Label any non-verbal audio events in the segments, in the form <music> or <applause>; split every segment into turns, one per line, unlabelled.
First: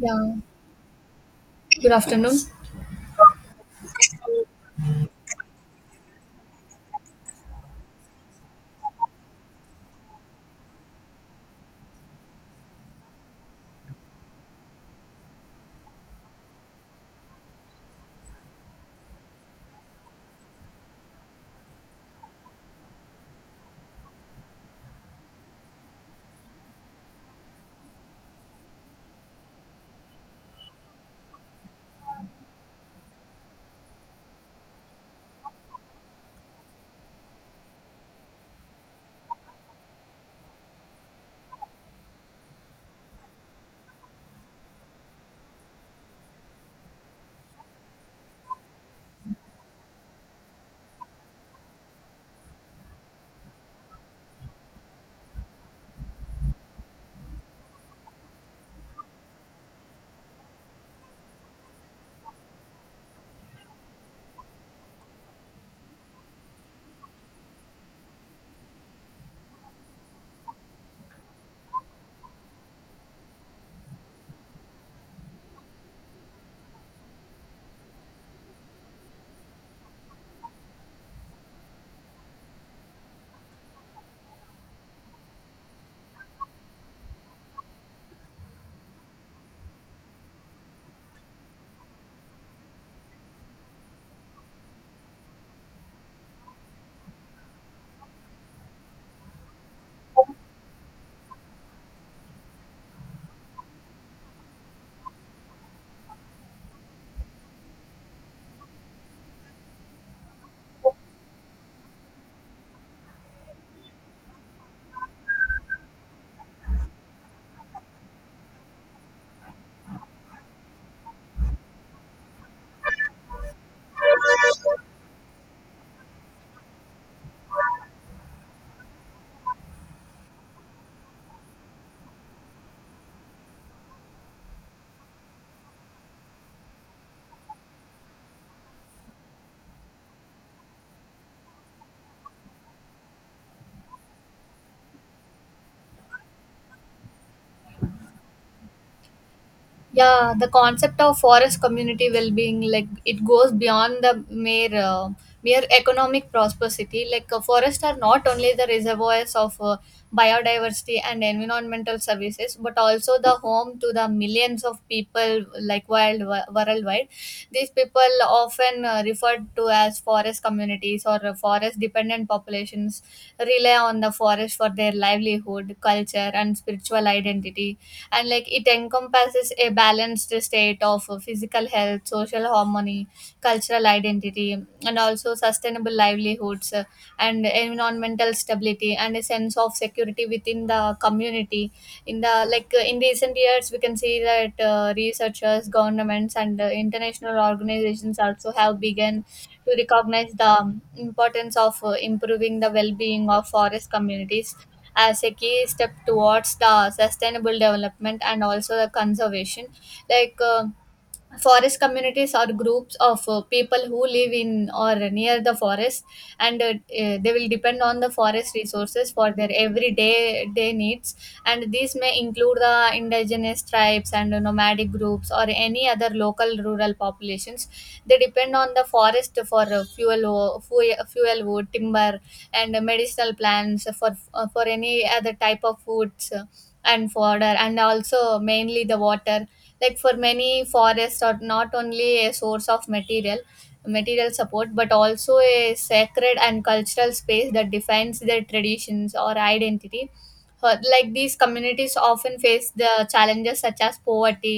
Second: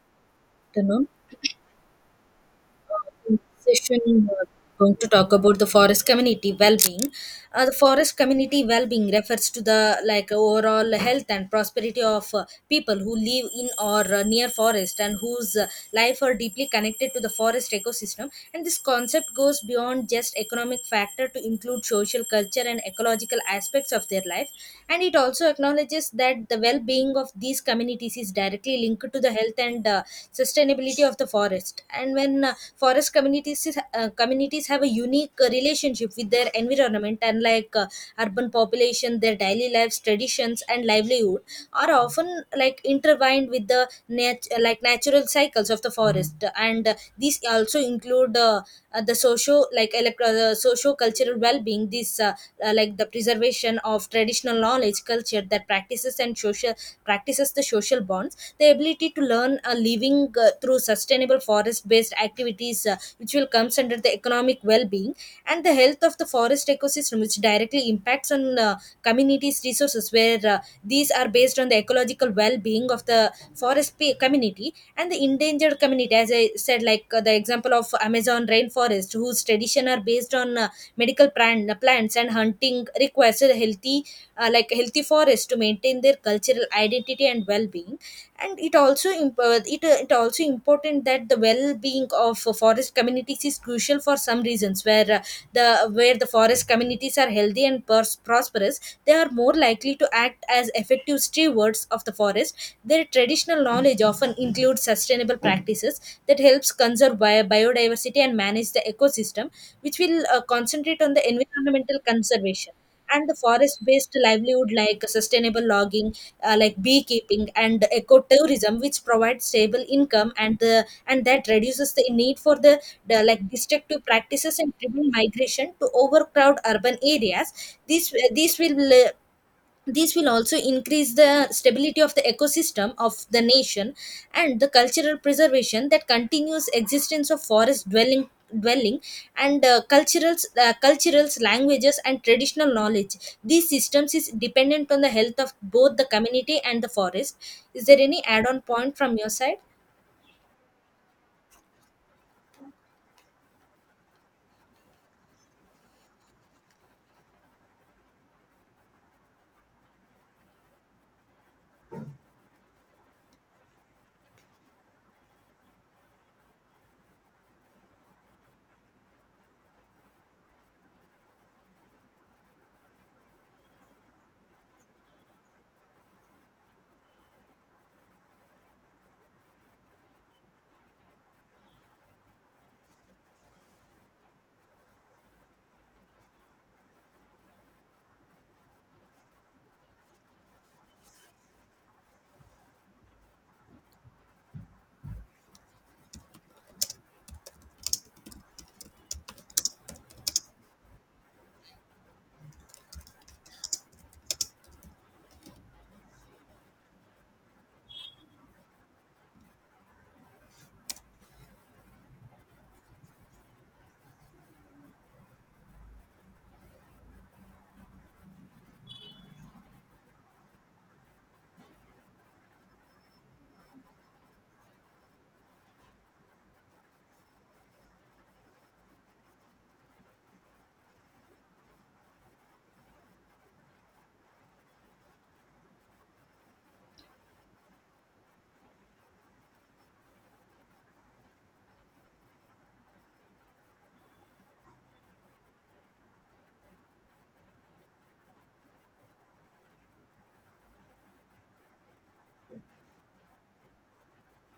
Yeah.
Tenor
Good afternoon.
session, going to talk about the forest community well-being. The forest community well-being refers to the like overall health and prosperity of people who live in or near forest, and whose life are deeply connected to the forest ecosystem, and this concept goes beyond just economic factor to include social culture and ecological aspects of their life. And it also acknowledges that the well-being of these communities is directly linked to the health and sustainability of the forest. And when communities have a unique relationship with their environment, and like urban population, their daily lives, traditions and livelihood are often like intertwined with the like natural cycles of the forest. And these also include the socio cultural well-being. This like the preservation of traditional knowledge, culture that practices and social practices, the social bond, the ability to learn a living through sustainable forest based activities, which will comes under the economic well-being. And the health of the forest ecosystem, which directly impacts on communities resources, where these are based on the ecological well-being of the forest community and the endangered community. As I said, like the example of Amazon rainforest whose tradition are based on medical plants and hunting requires a healthy, healthy forest to maintain their cultural identity and well-being. And it also important that the well-being of forest communities is crucial for some reasons, where the where the forest communities are healthy and prosperous, they are more likely to act as effective stewards of the forest. Their traditional knowledge often includes sustainable practices that helps conserve biodiversity and manage the ecosystem, which will concentrate on the environmental conservation. And the forest-based livelihood like sustainable logging, like beekeeping and ecotourism, which provides stable income, and that reduces the need for the like destructive practices and driven migration to overcrowd urban areas. This uh, this will uh, this will also increase the stability of the ecosystem of the nation and the cultural preservation, that continuous existence of forest dwelling and culturals languages and traditional knowledge, these systems is dependent on the health of both the community and the forest. Is there any add on point from your side?
Yeah, the concept of forest community well-being, like it goes beyond the mere economic prosperity. Forests are not only the reservoirs of biodiversity and environmental services, but also the home to the millions of people, like wild worldwide. These people often referred to as forest communities or forest dependent populations rely on the forest for their livelihood, culture, and spiritual identity. And like it encompasses a balanced state of physical health, social harmony, cultural identity, and also sustainable livelihoods, and environmental stability and a sense of security within the community in the in recent years we can see that researchers governments and international organizations also have begun to recognize the importance of improving the well-being of forest communities as a key step towards the sustainable development and also the conservation. like uh, Forest communities are groups of people who live in or near the forest and they will depend on the forest resources for their everyday day needs, and these may include the indigenous tribes and nomadic groups or any other local rural populations. They depend on the forest for fuel wo- fuel fuel wood timber and medicinal plants for any other type of foods, and fodder and also mainly the water. Like for many, forests are not only a source of material support but also a sacred and cultural space that defines their traditions or identity. Like these communities often face the challenges such as poverty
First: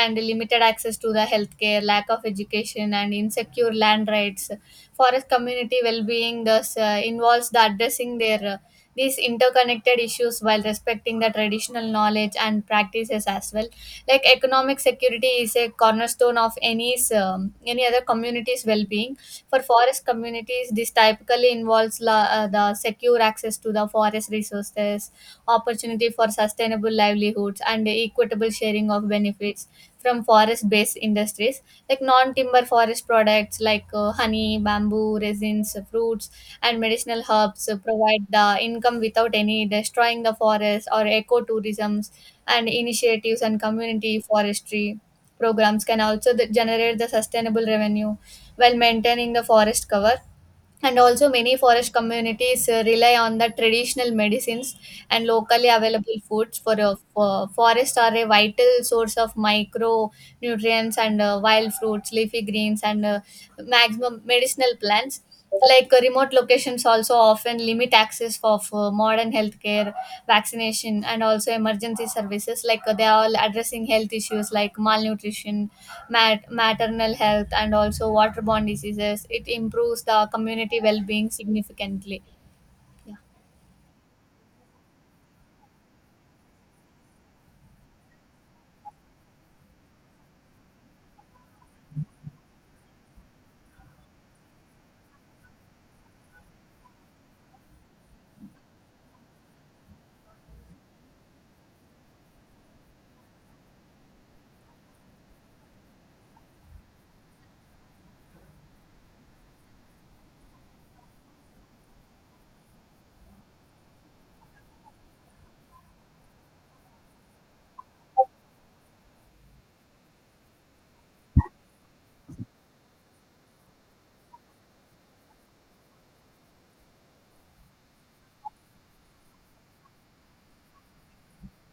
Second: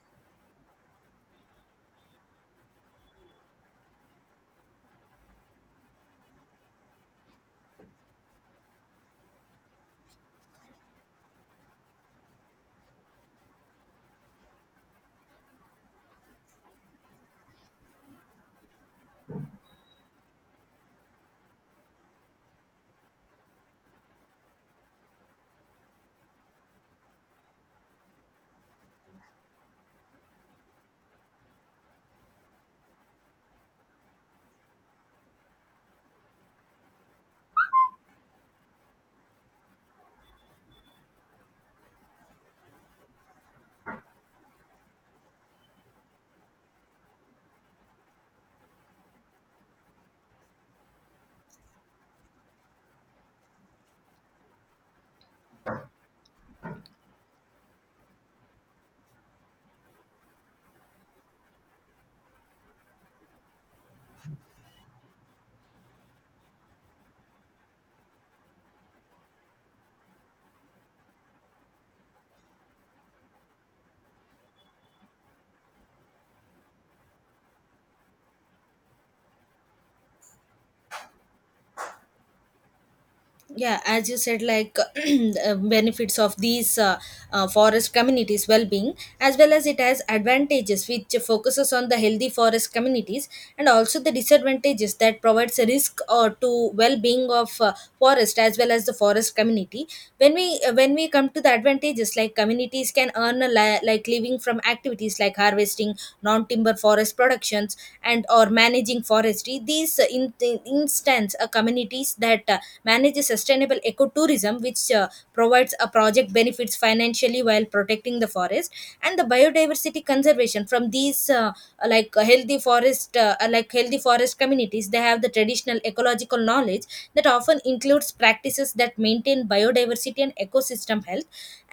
and limited access to the healthcare, lack of education and insecure land rights. Forest community well-being thus involves the addressing their these interconnected issues while respecting the traditional knowledge and practices as well. Like economic security is a cornerstone of any other community's well-being. For forest communities this typically involves the secure access to the forest resources, opportunity for sustainable livelihoods and equitable sharing of benefits from forest-based industries like non-timber forest products, like honey bamboo resins fruits and medicinal herbs provide the income without any destroying the forest, or ecotourisms and initiatives and community forestry programs can also generate the sustainable revenue while maintaining the forest cover. And also, many forest communities rely on the traditional medicines and locally available foods, for a for forest are a vital source of micronutrients and wild fruits, leafy greens, and maximum medicinal plants. Like remote locations also often limit access for modern healthcare, vaccination, and also emergency services. Like they are all addressing health issues like malnutrition, maternal health and also waterborne diseases. It improves the community well being significantly. Yeah.
Yeah, as you said, like <clears throat> benefits of these forest communities well-being, as well as it has advantages which focuses on the healthy forest communities and also the disadvantages that provides a risk to well-being of forest as well as the forest community. When we come to the advantages, like communities can earn a like living from activities like harvesting non-timber forest productions and or managing forestry USD. These, in instance, communities that manage sustainable ecotourism, which provides a project benefits financially while protecting the forest and the biodiversity conservation. From these, healthy forest communities, they have the traditional ecological knowledge that often includes practices that maintain biodiversity and ecosystem health.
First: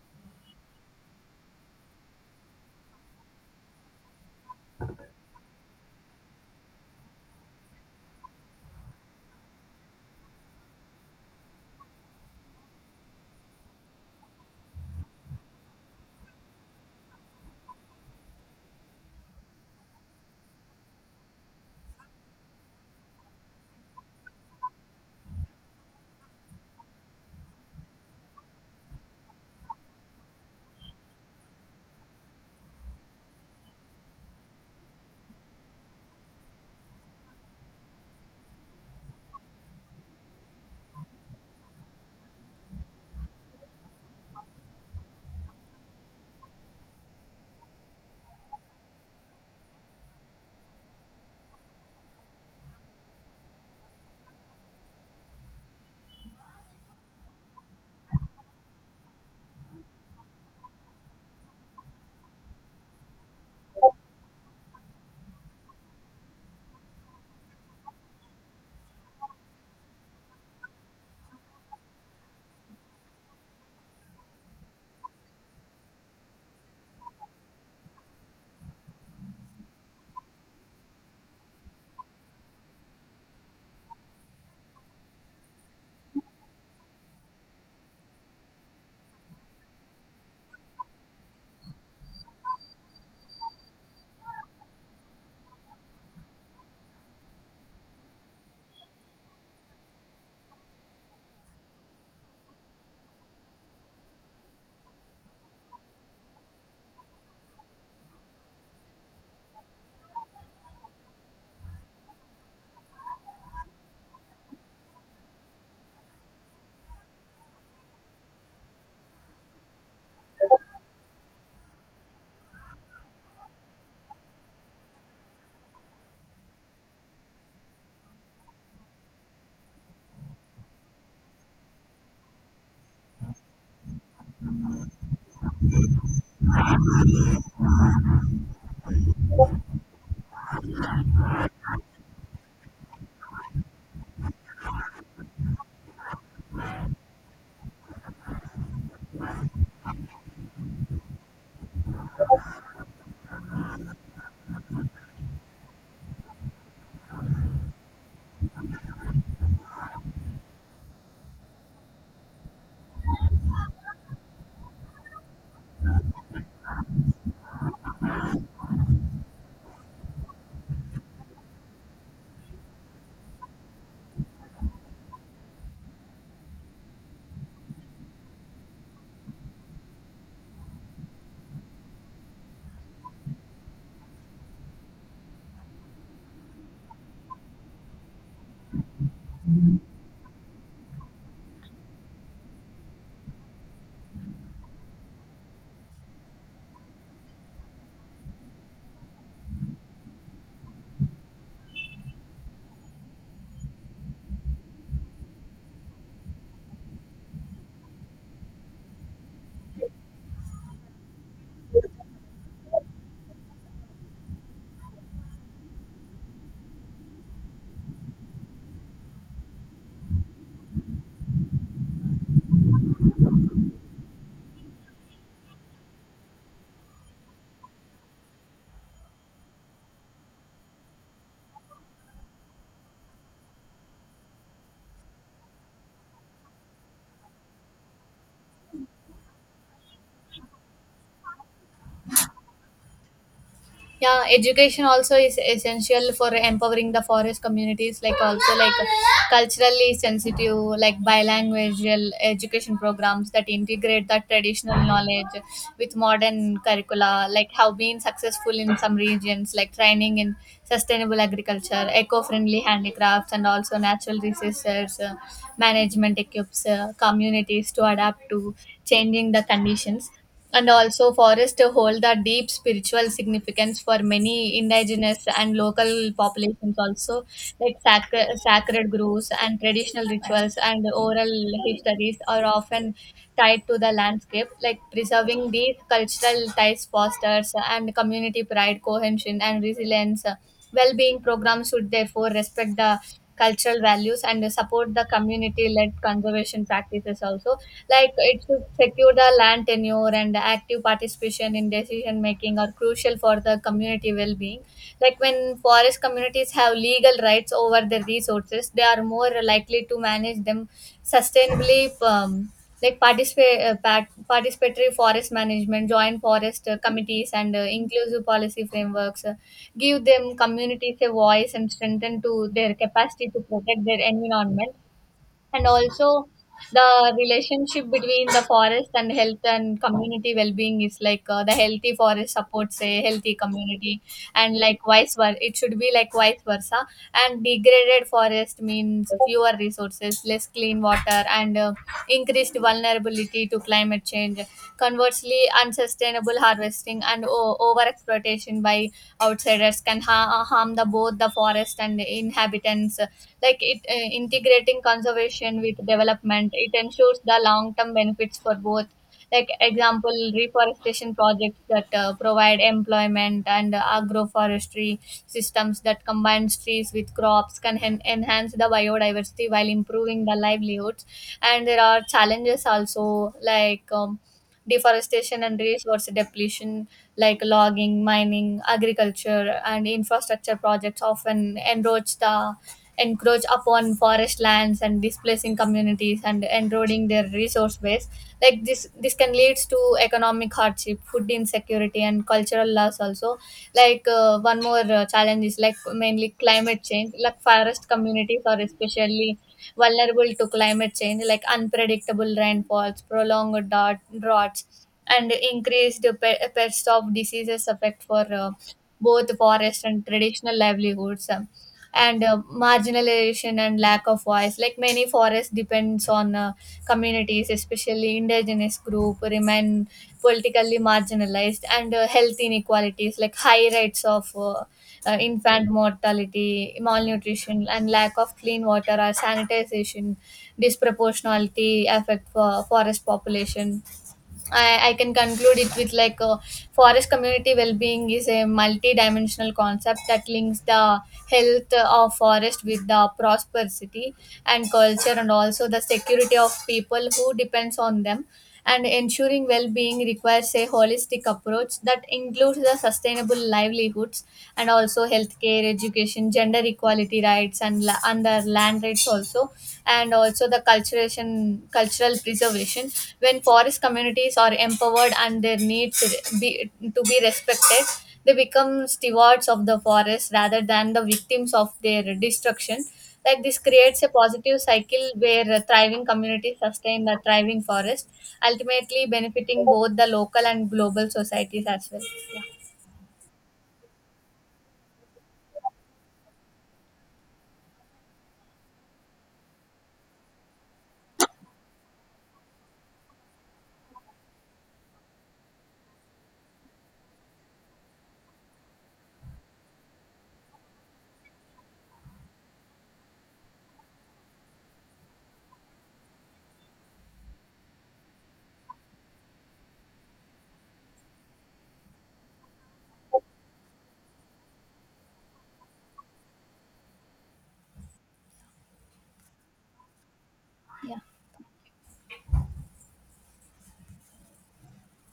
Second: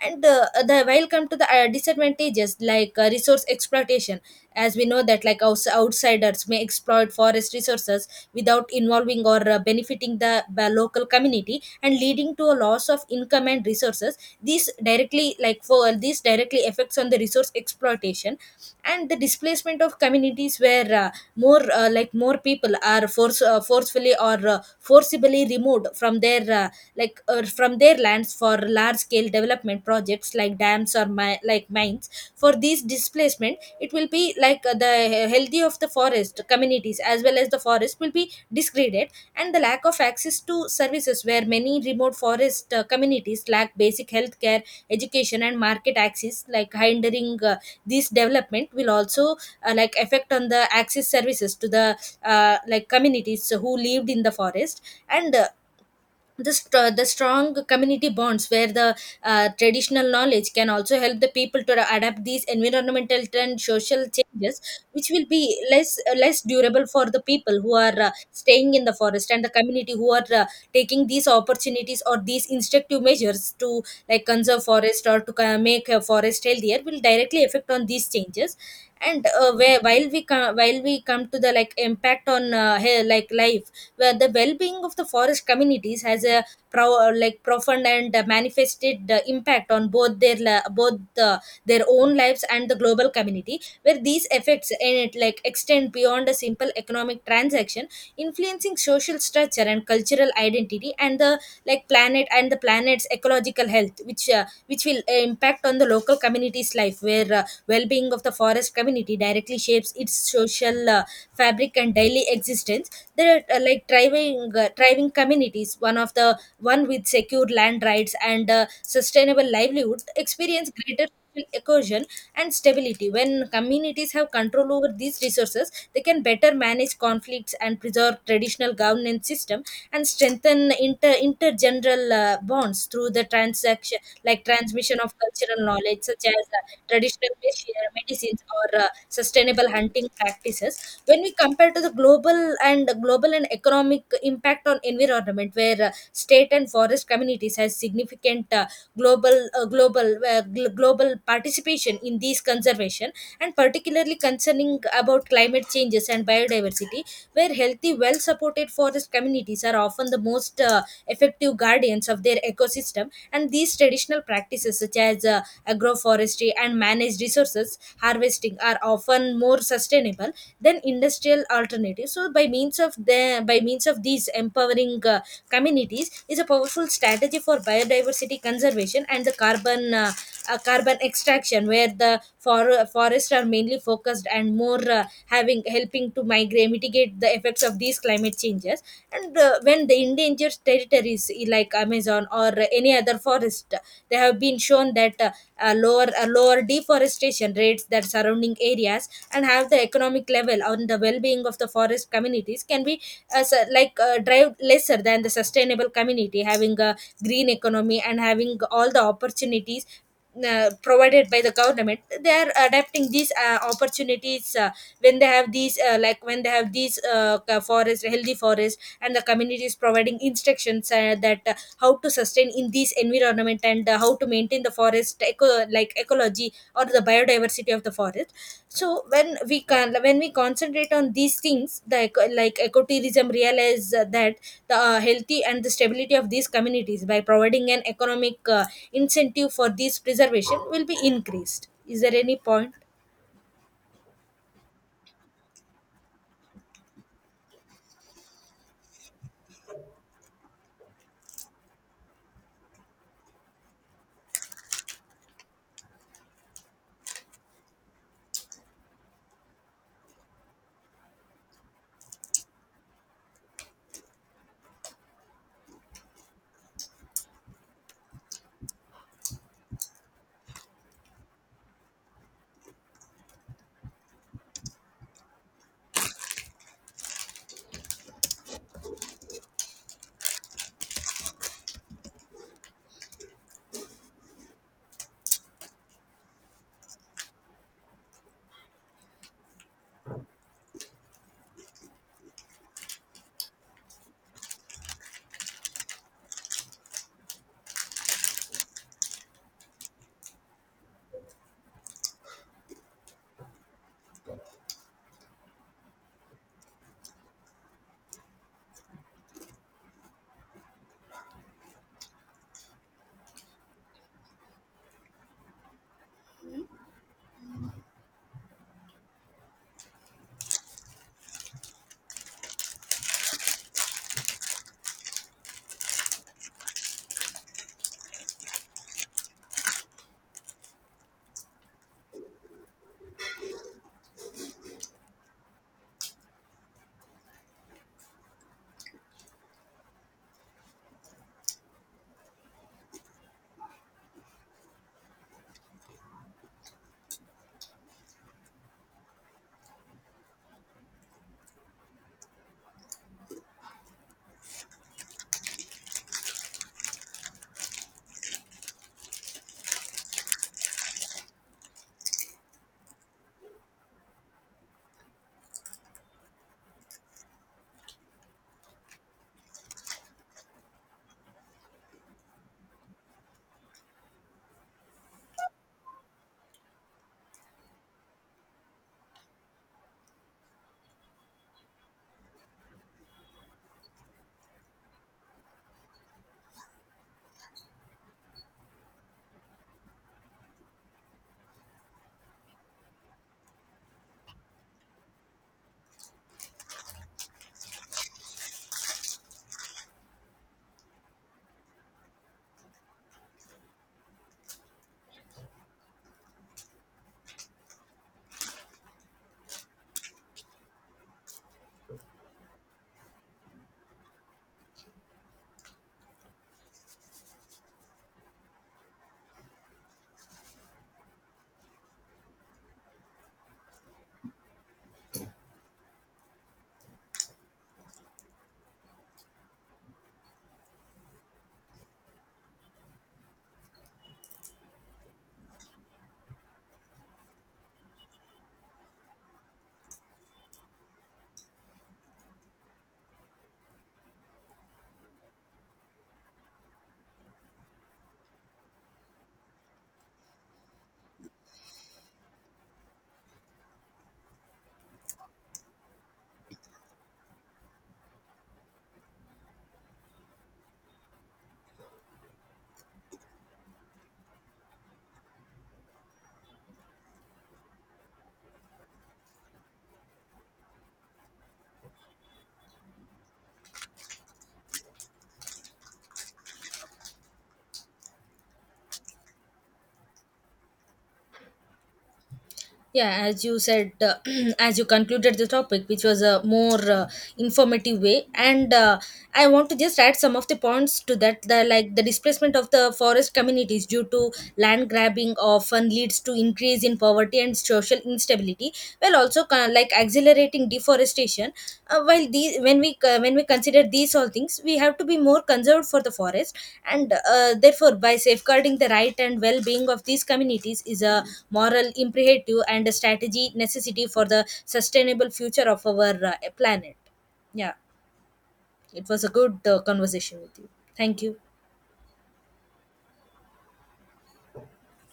And the while come to the disadvantages, like resource exploitation, as we know that, like, outsiders may exploit forest resources without involving or benefiting the local community and leading to a loss of income and resources. These directly, like, for these directly affects on the resource exploitation and the displacement of communities, where more people are forcefully or forcibly removed from their like from their lands for large scale development projects like dams or like mines. For these displacement, it will be like the healthy of the forest communities as well as the forest will be degraded. And the lack of access to services, where many remote forest communities lack basic healthcare, education and market access, like hindering, this development will also like affect on the access services to the like communities who lived in the forest. And the strong community bonds, where the traditional knowledge can also help the people to adapt these environmental and social changes, which will be less durable for the people who are staying in the forest and the community who are taking these opportunities or these instructive measures to, like, conserve forest or to make a forest healthier, will directly affect on these changes. And where, while we come to the like impact on like life, where the well-being of the forest communities has a like profound and manifested impact on both uh, their own lives and the global community, where these effects in it like extend beyond a simple economic transaction, influencing social structure and cultural identity and the planet's ecological health, which will impact on the local community's life, where well-being of the forest community directly shapes its social fabric and daily existence. There are like thriving communities, one of the one with secure land rights and sustainable livelihoods, experience greater social cohesion and stability. When communities have control over these resources, they can better manage conflicts and preserve traditional governance system and strengthen intergeneral bonds through the transaction, like transmission of cultural knowledge such as traditional medicines or sustainable hunting practices. When we compare to the global and economic impact on environment, where state and forest communities has significant global uh, global global participation in these conservation, and particularly concerning about climate changes and biodiversity, where healthy, well supported forest communities are often the most effective guardians of their ecosystem, and these traditional practices such as agroforestry and managed resources harvesting are often more sustainable then industrial alternatives. So by means of these, empowering communities is a powerful strategy for biodiversity conservation and the carbon extraction, where the forests are mainly focused, and more having helping to migrate mitigate the effects of these climate changes. And when the endangered territories, like Amazon or any other forest, they have been shown that lower deforestation rates that surrounding areas, and have the economic level on the well-being of the forest communities can be as su- like drive lesser than the sustainable community having a green economy and having all the opportunities provided by the government. They are adapting these opportunities. When they have these ca- forest healthy forest and the community is providing instructions, that how to sustain in this environment and how to maintain the forest like ecology or the biodiversity of the forest. So when we concentrate on these things, the like ecotourism realize that the healthy and the stability of these communities, by providing an economic incentive for this preservation, will be increased. Is there any point?
Yeah, education also is essential for empowering the forest communities, like also like culturally sensitive, like bilingual education programs that integrate the traditional knowledge with modern curricula, like have been successful in some regions, like training in sustainable agriculture, eco-friendly handicrafts and also natural resources management equips communities to adapt to changing the conditions. And also, forests hold the deep spiritual significance for many indigenous and local populations, also like sacred groves and traditional rituals and oral histories are often tied to the landscape. Like preserving these cultural ties fosters and community pride, cohesion, and resilience. Well-being programs should therefore respect the cultural values and support the community-led conservation practices also. Like it should secure the land tenure and active participation in decision making are crucial for the community well-being. Like when forest communities have legal rights over their resources, they are more likely to manage them sustainably. Like participatory forest management, joint forest committees and inclusive policy frameworks give them communities a voice and strengthen to their capacity to protect their environment. And also the relationship between the forest and health and community well-being is the healthy forest supports a healthy community, and likewise it should be like vice versa. And degraded forest means fewer resources, less clean water and increased vulnerability to climate change. Conversely, unsustainable harvesting and overexploitation by outsiders can harm the both the forest and the inhabitants. Like it, integrating conservation with development, it ensures the long-term benefits for both, like example reforestation projects that provide employment, and agroforestry systems that combines trees with crops can enhance the biodiversity while improving the livelihoods. And there are challenges also, like deforestation and resource depletion, like logging, mining, agriculture, and infrastructure projects, often encroach upon forest lands and displacing communities and eroding their resource base. Like this can lead to economic hardship, food insecurity, and cultural loss also. Like one more challenge is like mainly climate change. Like forest communities are especially vulnerable to climate change, like unpredictable rainfalls, prolonged droughts, and increased pests of diseases affect for both forest and traditional livelihoods. And Marginalization and lack of voice, like many forests depends on communities, especially indigenous group, remain politically marginalized. And health inequalities, like high rates of infant mortality, malnutrition, and lack of clean water or sanitization, disproportionality affect for forest population. I can conclude it with like forest community well-being is a multi-dimensional concept that links the health of forest with the prosperity and culture and also the security of people who depends on them. And ensuring well-being requires a holistic approach that includes the sustainable livelihoods and also healthcare, education, gender equality rights and the land rights also, and also the culturation cultural preservation. When forest communities are empowered and their needs be, to be respected, they become stewards of the forest rather than the victims of their destruction. Like this creates a positive cycle where a thriving communities sustain the thriving forest, ultimately benefiting both the local and global societies as well. Yeah.
Yeah, as you said, <clears throat> as you concluded the topic, which was a more informative way, and I want to just add some of the points to that. The displacement of the forest communities due to land grabbing often leads to increase in poverty and social instability, well also kind like accelerating deforestation. Uh, while these when we co- when we consider these all things, we have to be more conserved for the forest. And therefore, by safeguarding the right and well-being of these communities is a moral imperative and a strategy necessity for the sustainable future of our planet. Yeah. It was a good conversation with you.
Yeah.
Thank you.